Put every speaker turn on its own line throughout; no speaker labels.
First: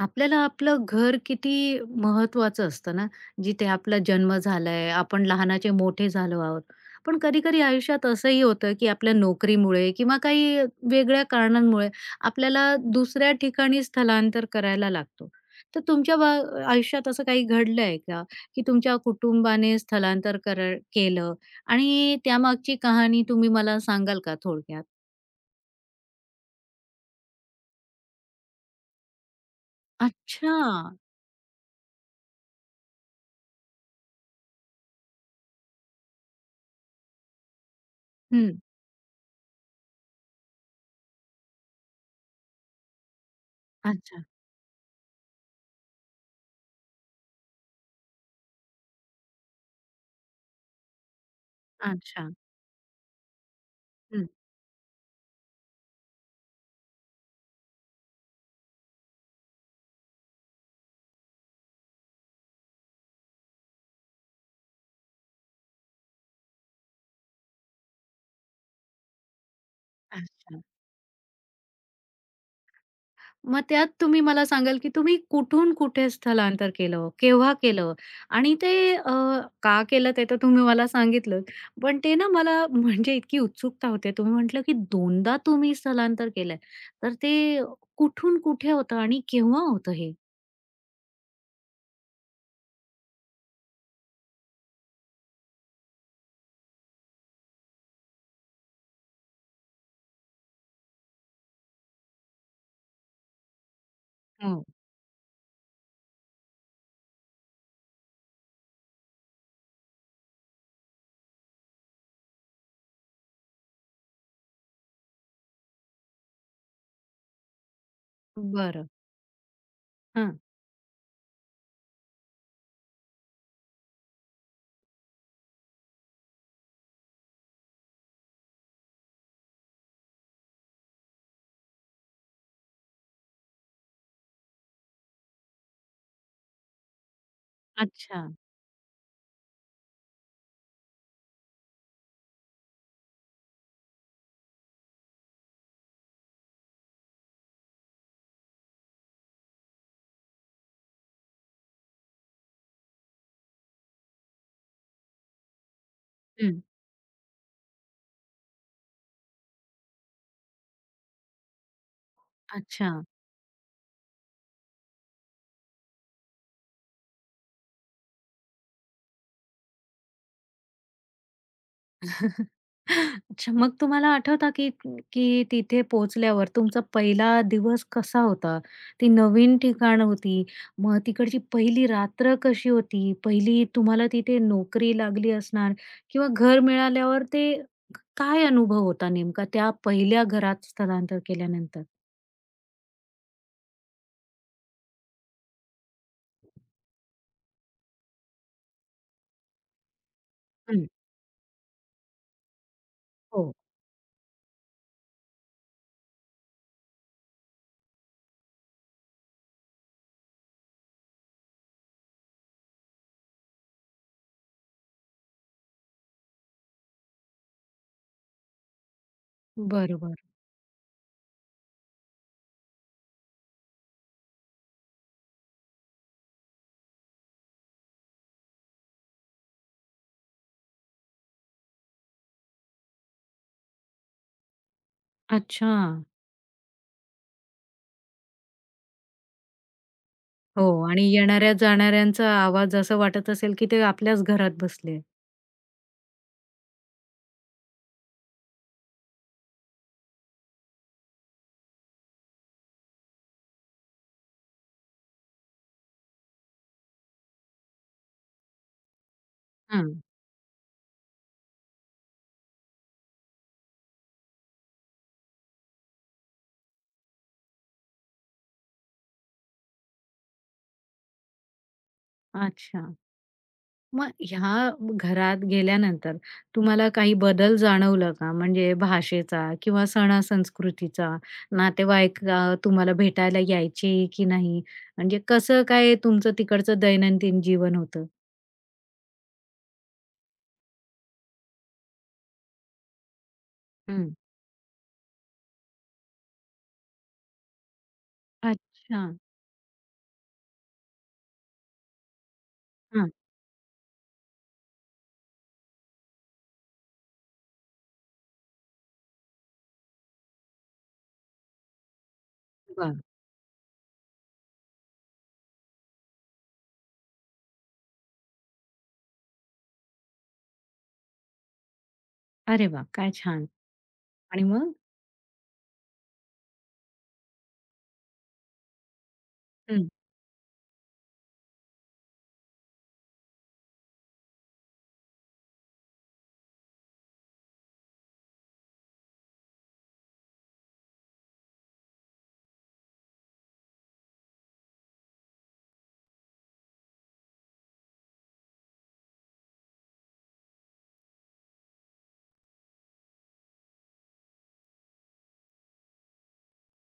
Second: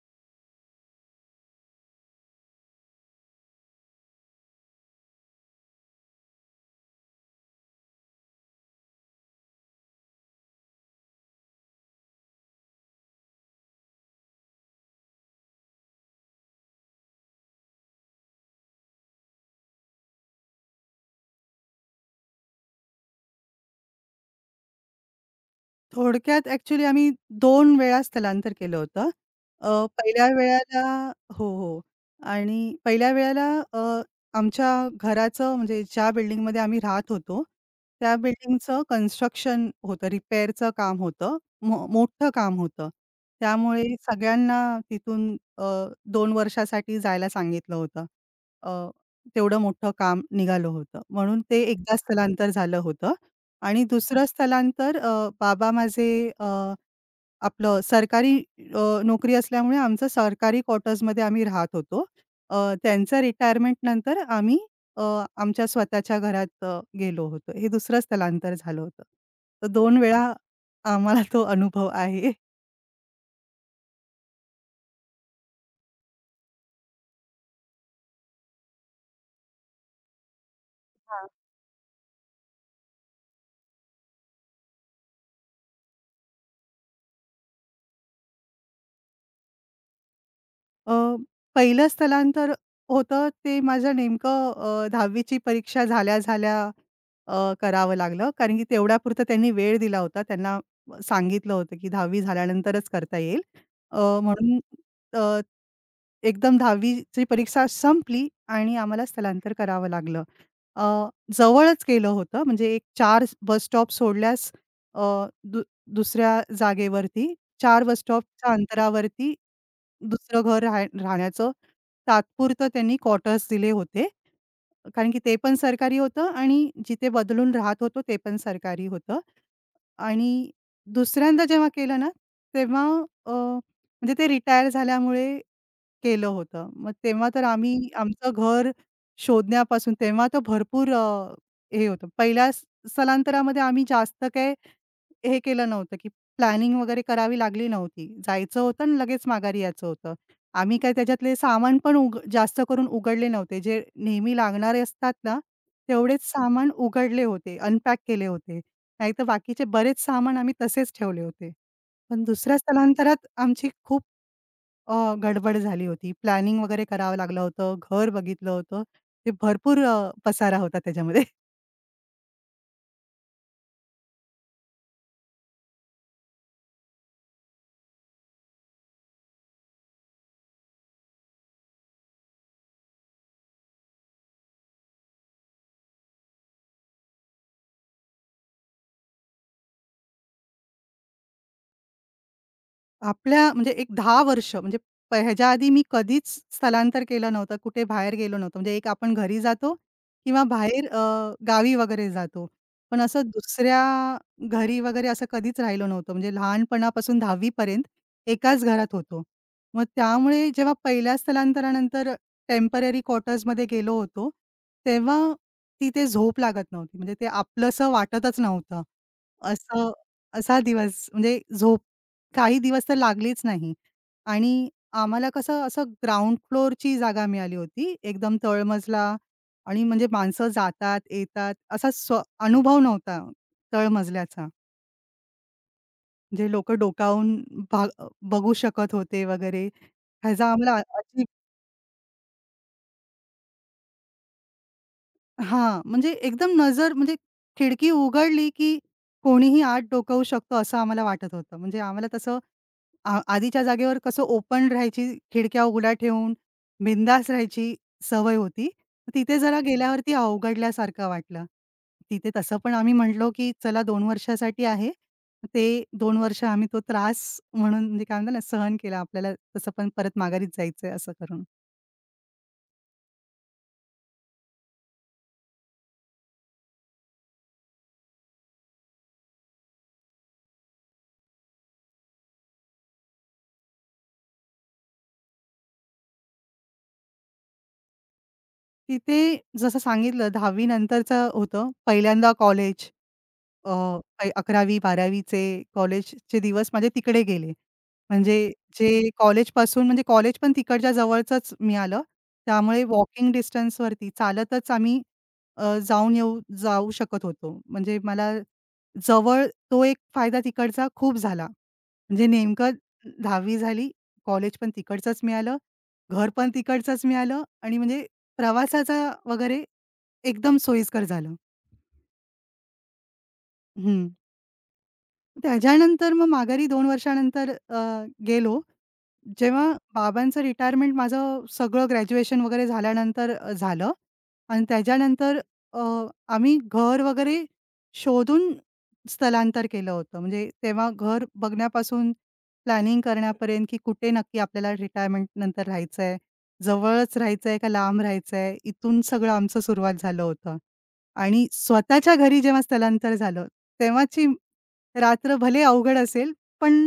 आपल्याला आपलं घर किती महत्वाचं असतं ना, जिथे आपला जन्म झालाय, आपण लहानाचे मोठे झालो आहोत. पण कधी-कधी आयुष्यात असंही होतं, की आपल्या नोकरीमुळे किंवा काही वेगळ्या कारणांमुळे आपल्याला दुसऱ्या ठिकाणी स्थलांतर करायला लागतो. तर तुमच्या बा आयुष्यात असं काही घडलंय का, की तुमच्या कुटुंबाने स्थलांतर कर केलं आणि त्यामागची कहाणी तुम्ही मला सांगाल का थोडक्यात?
थोडक्यात ॲक्चुअली आम्ही 2 वेळा स्थलांतर केलं होतं. अ, पहिल्या
अच्छा.
वेळेला हो, हो. आणि पहिल्या वेळेला अ, आमच्या घराचं म्हणजे ज्या बिल्डिंगमध्ये आम्ही राहत होतो, त्या
हं.
बिल्डिंगचं कन्स्ट्रक्शन होतं, रिपेअरचं काम होतं. मोठं काम होतं. त्यामुळे
अच्छा,
सगळ्यांना तिथून 2 वर्षासाठी जायला सांगितलं होतं. अ, तेवढं मोठं काम निघालं होतं. म्हणून ते एकदा
अच्छा.
स्थलांतर झालं होतं. आणि दुसरं
हं.
स्थलांतर बाबा माझे अ, आपलं सरकारी नोकरी असल्यामुळे आमचं सरकारी क्वार्टर्समध्ये आम्ही राहत होतो. अ, त्यांचं रिटायरमेंटनंतर आम्ही अ, आमच्या स्वतःच्या घरात गेलो होतो. हे दुसरं स्थलांतर झालं होतं. तर दोन वेळा
अच्छा.
आम्हाला तो अनुभव आहे.
मग त्यात तुम्ही मला सांगाल, की तुम्ही कुठून कुठे स्थलांतर केलं? केव्हा केलं? आणि का केलं ते तर तुम्ही मला सांगितलं. पण ते ना मला म्हणजे इतकी उत्सुकता होते. तुम्ही म्हटलं, की दोनदा तुम्ही स्थलांतर केलंय. तर ते कुठून कुठे होतं आणि केव्हा होतं हे?
अ, पहिलं स्थलांतर होतं ते माझं नेमकं 10वी ची परीक्षा झाल्या-झाल्या अ, करावं लागलं. कारण की तेवढ्यापुरता त्यांनी वेळ दिला होता. त्यांना सांगितलं होतं, की 10वी झाल्यानंतरच करता येईल. अ, म्हणून
हो.
अ, एकदम 10वी ची परीक्षा संपली आणि आम्हाला स्थलांतर करावं लागलं. अ, जवळच केलं होतं म्हणजे एक 4 बस स्टॉप सोडल्यास अ, दु दुसऱ्या जागेवरती 4 बस स्टॉपच्या
बरं.
अंतरावरती
हां.
दुसरं घर राहण्याचं तात्पुरतं त्यांनी क्वार्टर्स दिले होते. कारण की ते पण सरकारी होतं आणि जिथे बदलून राहत होतो ते पण सरकारी होतं. आणि दुसऱ्यांदा जेव्हा केलं ना, तेव्हा म्हणजे ते रिटायर झाल्यामुळे केलं होतं. मग तेव्हा तर आम्ही
अच्छा.
आमचं घर शोधण्यापासून तेव्हा तर भरपूर हे होतं. पहिल्या स्थलांतरामध्ये आम्ही जास्त काही हे केलं नव्हतं, की प्लॅनिंग वगैरे करावी लागली नव्हती. जायचं होतं आणि लगेच माघारी यायचं होतं. आम्ही काय त्याच्यातले सामान पण जास्त करून उघडले नव्हते. जे नेहमी लागणारे असतात ना, तेवढेच
हं.
सामान उघडले होते, अनपॅक केले होते. नाहीतर बाकीचे बरेच सामान आम्ही तसेच ठेवले होते. पण दुसऱ्या
अच्छा.
स्थलांतरात आमची खूप अ, गडबड झाली होती. प्लॅनिंग वगैरे करावं लागलं होतं. घर बघितलं होतं. ते भरपूर पसारा होता त्याच्यामध्ये.
अच्छा, मग तुम्हाला आठवतं की की तिथे पोहोचल्यावर तुमचा पहिला दिवस कसा होता? ती नवीन ठिकाण होती. मग तिकडची पहिली रात्र कशी होती? पहिली तुम्हाला तिथे नोकरी लागली असणार किंवा घर मिळाल्यावर ते काय अनुभव होता नेमका त्या पहिल्या घरात स्थलांतर केल्यानंतर?
आपल्या म्हणजे एक 10 वर्ष म्हणजे ह्याच्या आधी मी कधीच स्थलांतर केलं नव्हतं. कुठे बाहेर गेलो नव्हतो. म्हणजे एक आपण घरी जातो किंवा
हं.
बाहेर गावी वगैरे जातो. पण असं
हो.
दुसऱ्या घरी वगैरे असं कधीच राहिलो नव्हतो. म्हणजे लहानपणापासून 10वी पर्यंत एकाच घरात होतो. मग त्यामुळे जेव्हा पहिल्या स्थलांतरानंतर टेम्पररी क्वार्टर्समध्ये गेलो होतो, तेव्हा तिथे झोप लागत नव्हती. म्हणजे ते आपलंसं वाटतच नव्हतं. असं
बरोबर.
असा दिवस म्हणजे झोप काही दिवस तर लागलेच नाही आणि आम्हाला कसं असं ग्राउंड फ्लोअरची जागा मिळाली होती. एकदम तळमजला आणि म्हणजे माणसं जातात, येतात असा अनुभव नव्हता तळमजल्याचा.
अच्छा.
जे लोकं डोकावून भा बघू शकत होते वगैरे. ह्याचा
हो
आम्हाला
आणि
अजीब
येणाऱ्या-जाणाऱ्यांचा आवाज असं वाटत असेल की ते आपल्याच घरात बसले.
हां, म्हणजे एकदम नजर म्हणजे खिडकी उघडली, की कोणीही आत डोकावू शकतो असं आम्हाला वाटत होतं. म्हणजे आम्हाला तसं आधीच्या जागेवर कसं ओपन राहायची, खिडक्या उघड्या ठेवून बिंदास राहायची सवय होती. तिथे जरा
हं.
गेल्यावरती अवघडल्यासारखं वाटलं. तिथे तसं पण आम्ही म्हटलो, की चला 2 वर्षासाठी आहे. ते 2 वर्ष आम्ही तो त्रास म्हणून म्हणजे काय म्हणतात ना, सहन केला. आपल्याला तसं पण परत माघारीच जायचंय असं करून.
अच्छा. मग ह्या घरात गेल्यानंतर तुम्हाला काही बदल जाणवलं का? म्हणजे भाषेचा किंवा सणा-संस्कृतीचा, तुम्हाला भेटायला यायचे की नाही? म्हणजे कसं काय तुमचं तिकडचं दैनंदिन जीवन होतं?
तिथे जसं सांगितलं 10वी नंतरचं होतं. पहिल्यांदा कॉलेज. अ,
हं.
अ, 11वी-12वीचे कॉलेजचे दिवस माझे तिकडे गेले. म्हणजे
अच्छा.
जे कॉलेजपासून म्हणजे कॉलेज पण तिकडच्या जवळचंच मिळालं. त्यामुळे
हां.
वॉकिंग डिस्टन्सवरती चालतच आम्ही जाऊन येऊ जाऊ शकत होतो. म्हणजे मला जवळ तो एक फायदा तिकडचा खूप झाला. म्हणजे नेमकं
वाह!
10वी झाली, कॉलेज पण तिकडचंच मिळालं, घर पण तिकडचंच मिळालं आणि म्हणजे प्रवासाचा वगैरे एकदम सोयीस्कर झालं.
अरे वाह! काय छान.
हं.
आणि मग?
त्याच्यानंतर मग माघारी 2 वर्षानंतर अ, गेलो. जेव्हा
हं.
बाबांचं रिटायरमेंट माझं सगळं ग्रॅज्युएशन वगैरे झाल्यानंतर झालं आणि त्याच्यानंतर अ, आम्ही घर वगैरे शोधून स्थलांतर केलं होतं. म्हणजे तेव्हा घर बघण्यापासून प्लॅनिंग करण्यापर्यंत, की कुठे नक्की आपल्याला रिटायरमेंट नंतर राहायचंय, जवळच राहायचंय का लांब राहायचंय, इथून सगळं आमचं सुरुवात झालं होतं. आणि स्वतःच्या घरी जेव्हा स्थलांतर झालं, तेव्हाची रात्र भले अवघड असेल, पण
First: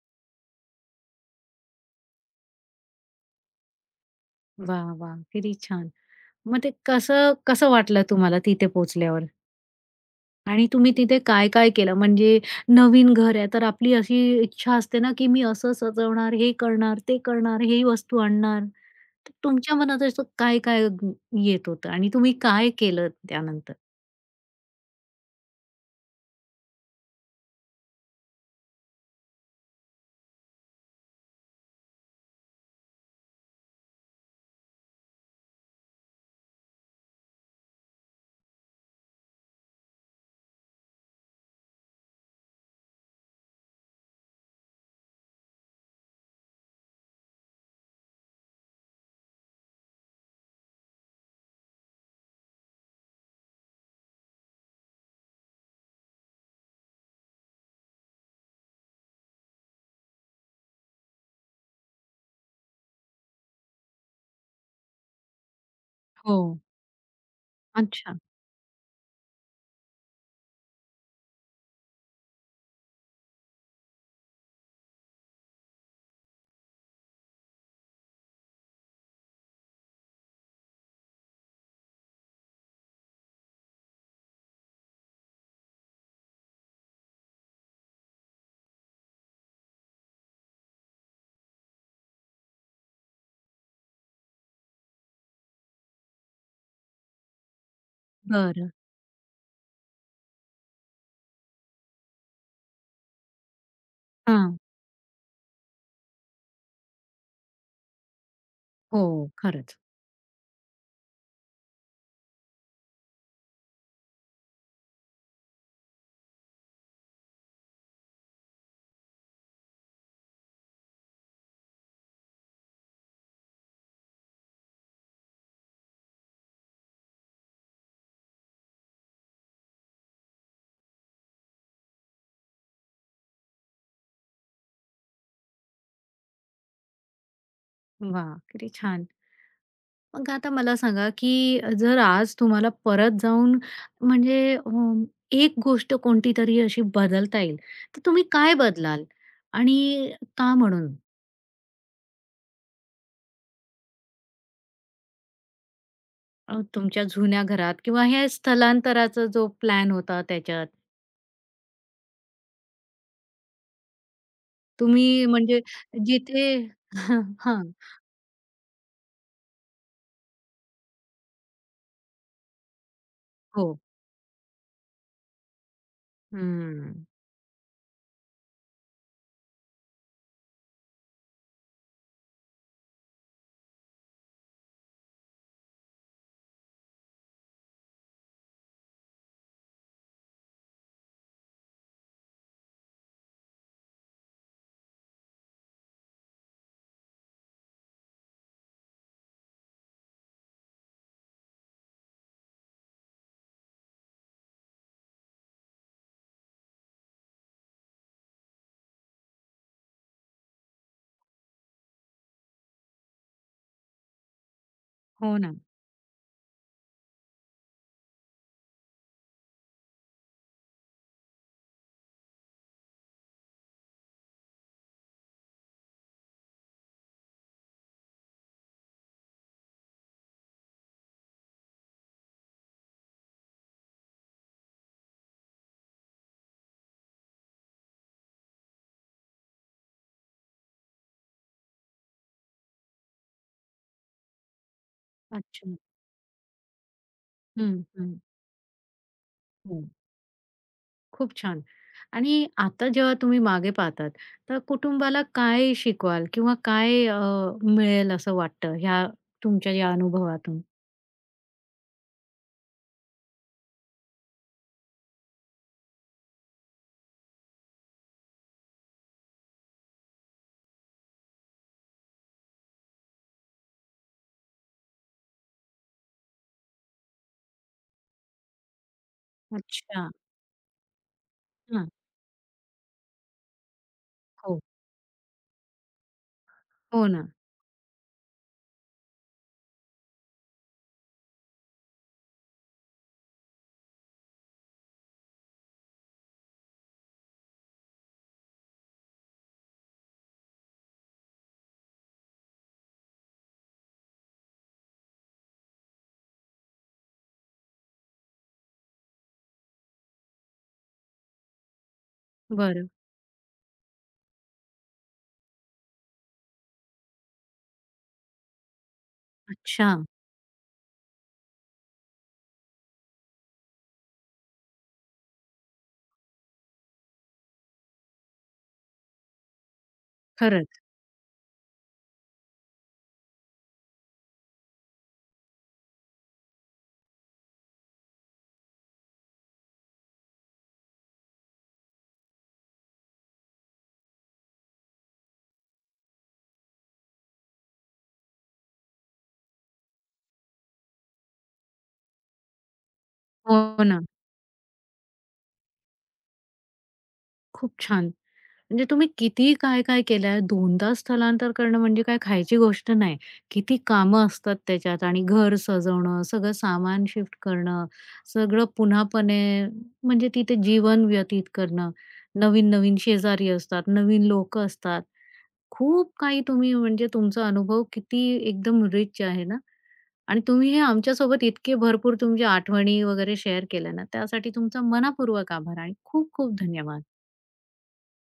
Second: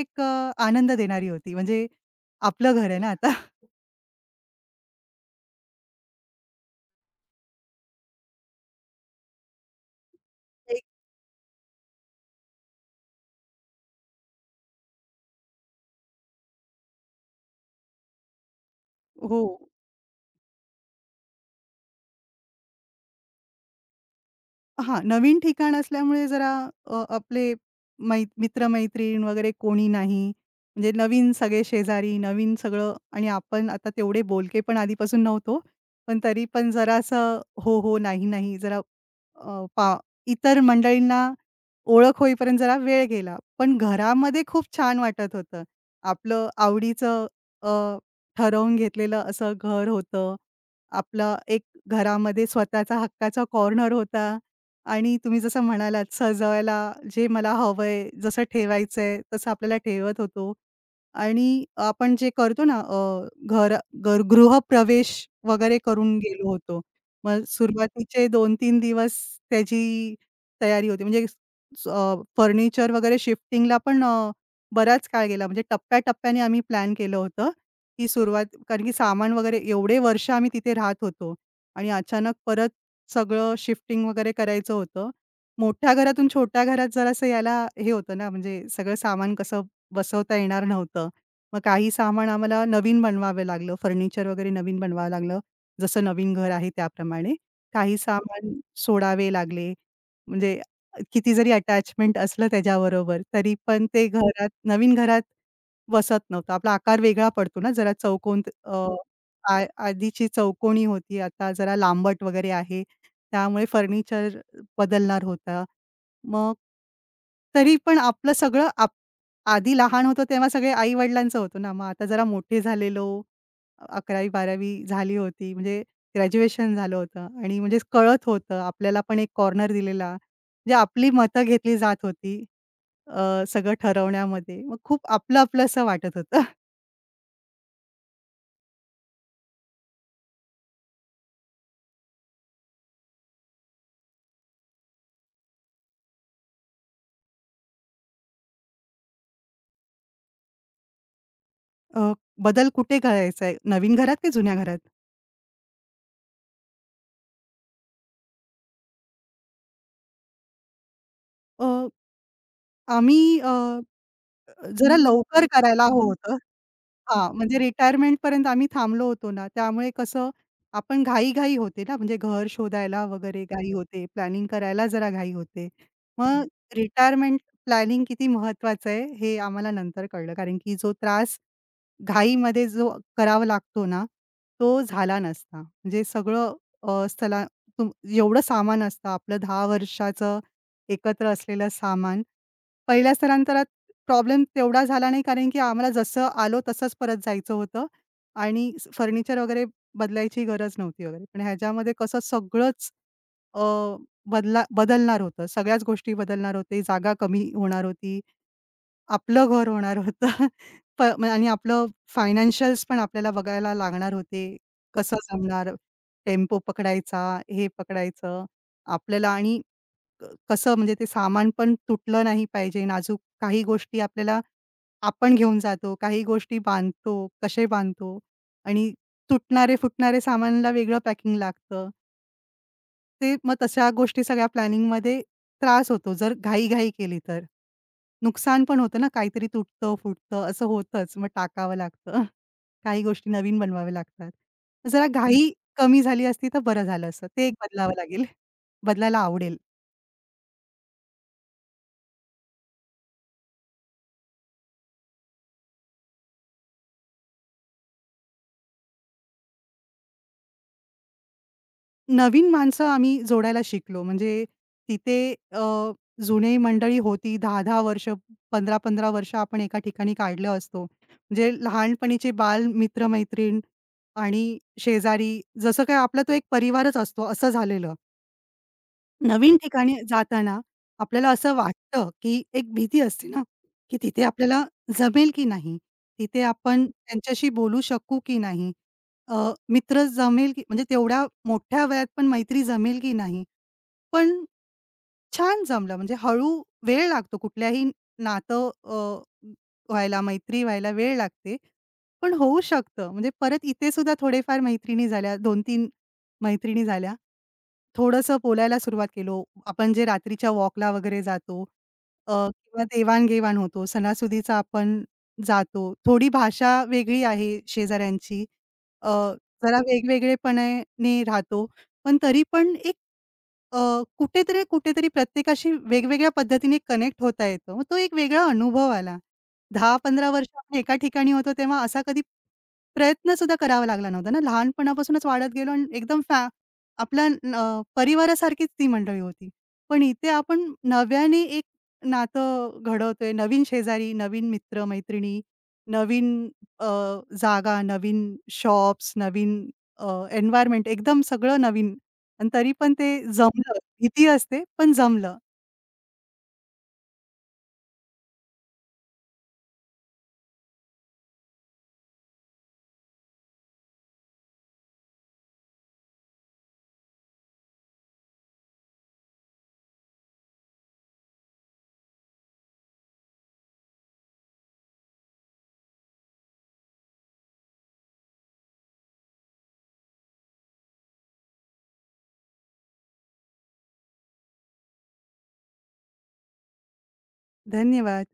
एक आनंद देणारी होती. म्हणजे आपलं घर आहे ना आता.
वाह! वाह! किती छान. मग ते कसं कसं वाटलं तुम्हाला तिथे पोहोचल्यावर? आणि
एक
तुम्ही तिथे काय-काय केलं? म्हणजे नवीन घर आहे, तर आपली अशी इच्छा असते ना, की मी असं सजवणार, हे करणार, ते करणार, ही वस्तू आणणार. तर
हो.
तुमच्या मनात असं काय-काय येत होतं आणि तुम्ही काय केलं त्यानंतर?
हां, नवीन ठिकाण असल्यामुळे जरा आपले मित्र वगैरे कोणी नाही. म्हणजे नवीन सगळे शेजारी, नवीन सगळं आणि आपण आता तेवढे बोलके पण आधीपासून नव्हतो. पण तरी पण जरासं हो, हो, नाही, नाही जरा अ, पा इतर मंडळींना ओळख होईपर्यंत जरा वेळ गेला. पण घरामध्ये खूप छान वाटत होतं. आपलं आवडीचं अ, ठरवून घेतलेलं असं घर होतं. आपलं एक घरामध्ये स्वतःचा हक्काचा कॉर्नर होता. आणि तुम्ही जसं म्हणालात सजवायला जे मला हवंय, जसं ठेवायचंय तसं आपल्याला ठेवत होतो. आणि आपण जे करतो ना घर घर गृहप्रवेश वगैरे करून
हो.
गेलो होतो. मग
अच्छा.
सुरुवातीचे 2 तीन दिवस त्याची तयारी होती. म्हणजे फर्निचर वगैरे शिफ्टिंगला पण बराच काळ गेला. म्हणजे टप्प्याटप्प्याने आम्ही प्लॅन केलं होतं, की सुरुवात कारण की सामान वगैरे एवढे वर्ष आम्ही तिथे राहत होतो आणि अचानक परत सगळं शिफ्टिंग वगैरे करायचं होतं. मोठ्या घरातून छोट्या घरात जरासं यायला हे होतं ना, म्हणजे सगळं सामान कसं बसवता येणार नव्हतं. मग काही सामान आम्हाला नवीन बनवावं लागलं. फर्निचर वगैरे नवीन बनवावं लागलं. जसं नवीन घर आहे त्याप्रमाणे. काही सामान
बरं.
सोडावे लागले. म्हणजे किती जरी अटॅचमेंट असलं त्याच्याबरोबर, तरी पण ते घरात
हां.
नवीन घरात बसत नव्हतं. आपला आकार वेगळा पडतो ना जरा चौकोन
हो,
आ
खरंच.
आधीची चौकोनी होती, आता जरा लांबट वगैरे आहे. त्यामुळे फर्निचर बदलणार होता. मग तरी पण आपलं सगळं आधी लहान होतो तेव्हा सगळे आई-वडिलांचं होतं ना, मग आता जरा मोठे झालेलो, 11वी-12वी झाली होती, म्हणजे ग्रॅज्युएशन झालं होतं आणि म्हणजे कळत होतं, आपल्याला पण एक कॉर्नर दिलेला, म्हणजे आपली मतं घेतली जात होती सगळं ठरवण्यामध्ये. मग खूप आपलं-आपलं असं वाटत होतं.
वाह! किती छान. मग आता मला सांगा, की जर आज तुम्हाला परत जाऊन म्हणजे अ, एक गोष्ट कोणतीतरी अशी बदलता येईल, तर तुम्ही काय बदलाल आणि का म्हणून?
अ, बदल कुठे करायचा आहे, नवीन घरात की जुन्या घरात?
अ, तुमच्या जुन्या घरात किंवा हे स्थलांतराचा जो प्लॅन होता त्याच्यात.
अ, आम्ही जरा
तुम्ही
लवकर
म्हणजे
करायला हवं होतं.
जिथे
हां, म्हणजे
हां.
रिटायरमेंटपर्यंत आम्ही थांबलो होतो ना, त्यामुळे कसं आपण घाई-घाई होते ना, म्हणजे घर शोधायला वगैरे घाई
हो.
होते, प्लॅनिंग करायला जरा घाई होते. मग
हम्म.
रिटायरमेंट प्लॅनिंग किती महत्त्वाचं आहे, हे आम्हाला नंतर कळलं. कारण की जो त्रास घाईमध्ये जो करावा लागतो ना, तो झाला नसता. म्हणजे सगळं स्थला तुम एवढं सामान असतं आपलं 10 वर्षाचं एकत्र असलेलं सामान पहिल्या स्थलांतरात प्रॉब्लेम तेवढा झाला नाही, कारण की आम्हाला जसं आलो तसंच परत जायचं होतं आणि फर्निचर वगैरे बदलायची गरज नव्हती वगैरे. पण ह्याच्यामध्ये कसं सगळंच अ, बदलणार होतं. सगळ्याच गोष्टी बदलणार होते. जागा कमी होणार होती. आपलं घर होणार होतं. म्हणजे आणि आपलं फायनान्शियल्स पण आपल्याला बघायला लागणार होते. कसं
हो ना.
जमणार? टेम्पो पकडायचा, हे पकडायचं आपल्याला आणि कसं म्हणजे ते सामान पण तुटलं नाही पाहिजे. नाजूक काही गोष्टी आपल्याला आपण घेऊन जातो, काही गोष्टी बांधतो, कसे बांधतो आणि तुटणारे, फुटणारे सामानला वेगळं पॅकिंग लागतं. ते मग तशा गोष्टी सगळ्या प्लॅनिंगमध्ये त्रास होतो जर घाई-घाई केली तर. नुकसान पण होतं ना, काहीतरी तुटतं, फुटतं असं होतंच. मग टाकावं लागतं. काही गोष्टी नवीन बनवाव्या लागतात. जरा घाई
अच्छा.
कमी झाली असती तर बरं झालं असतं. ते एक
हं,
बदलावं
हं,
लागेल. बदलायला आवडेल.
हं. खूप छान. आणि आता जेव्हा तुम्ही मागे पाहतात, तर कुटुंबाला काय शिकवाल किंवा मिळेल असं वाटतं ह्या तुमच्या या अनुभवातून?
नवीन माणसं आम्ही जोडायला शिकलो. म्हणजे तिथे जुनी मंडळी होती 10-10 वर्ष, 15-15 वर्ष आपण एका ठिकाणी काढलं असतो. म्हणजे लहानपणीचे बाल मित्र-मैत्रीण आणि शेजारी जसं काय आपला तो एक परिवारच असतो असं झालेलं. नवीन ठिकाणी
अच्छा.
जाताना आपल्याला असं
हां.
वाटतं, की एक भीती असते ना, की तिथे
हो.
आपल्याला जमेल की नाही? तिथे आपण
हो ना.
त्यांच्याशी बोलू शकू की नाही? अ, मित्र जमेल की म्हणजे तेवढ्या मोठ्या वयात पण मैत्री जमेल की नाही? पण छान जमलं. म्हणजे हळू वेळ लागतो कुठल्याही नातं व्हायला, मैत्री व्हायला वेळ लागते. पण होऊ शकतं. म्हणजे परत इथे सुद्धा थोडेफार मैत्रिणी झाल्या. 2-3 मैत्रिणी झाल्या. थोडंसं बोलायला सुरुवात केलो. आपण जे रात्रीच्या वॉकला वगैरे जातो किंवा
बरं.
देवाण होतो. सणासुदीचा आपण जातो. थोडी भाषा वेगळी आहे शेजाऱ्यांची. अ, जरा
अच्छा.
वेगवेगळेपणाने राहतो. पण तरी पण एक अ, कुठेतरी, कुठेतरी प्रत्येकाशी वेगवेगळ्या पद्धतीने कनेक्ट होता येतो. मग तो एक वेगळा अनुभव आला. 10-15 वर्ष आपण
खरंच.
एका ठिकाणी होतो तेव्हा असा कधी प्रयत्न सुद्धा करावा लागला नव्हता ना. लहानपणापासूनच वाढत गेलो आणि एकदम आपल्या परिवारासारखीच ती मंडळी होती. पण इथे आपण नव्याने एक नातं घडवतोय. नवीन शेजारी, नवीन मित्र-मैत्रिणी, नवीन अ, जागा, नवीन शॉप्स, नवीन अ, एकदम सगळं नवीन. आणि तरी पण ते जमलं.
हो ना.
भीती असते, पण जमलं.
खूप छान. म्हणजे तुम्ही किती काय-काय केलंय. दोनदा स्थलांतर करणं म्हणजे काय खायची गोष्ट नाही. किती कामं असतात त्याच्यात आणि घर सजवणं, सगळं सामान शिफ्ट करणं, सगळं पुन्हापणे म्हणजे तिथे जीवन व्यतीत करणं. नवीन-नवीन शेजारी असतात, नवीन लोकं असतात. खूप काही तुम्ही म्हणजे तुमचा अनुभव किती एकदम रिच आहे ना आणि तुम्ही हे आमच्यासोबत इतके भरपूर तुमच्या आठवणी वगैरे शेअर केल्या ना, त्यासाठी तुमचा मनःपूर्वक आभार आणि खूप खूप धन्यवाद.
धन्यवाद.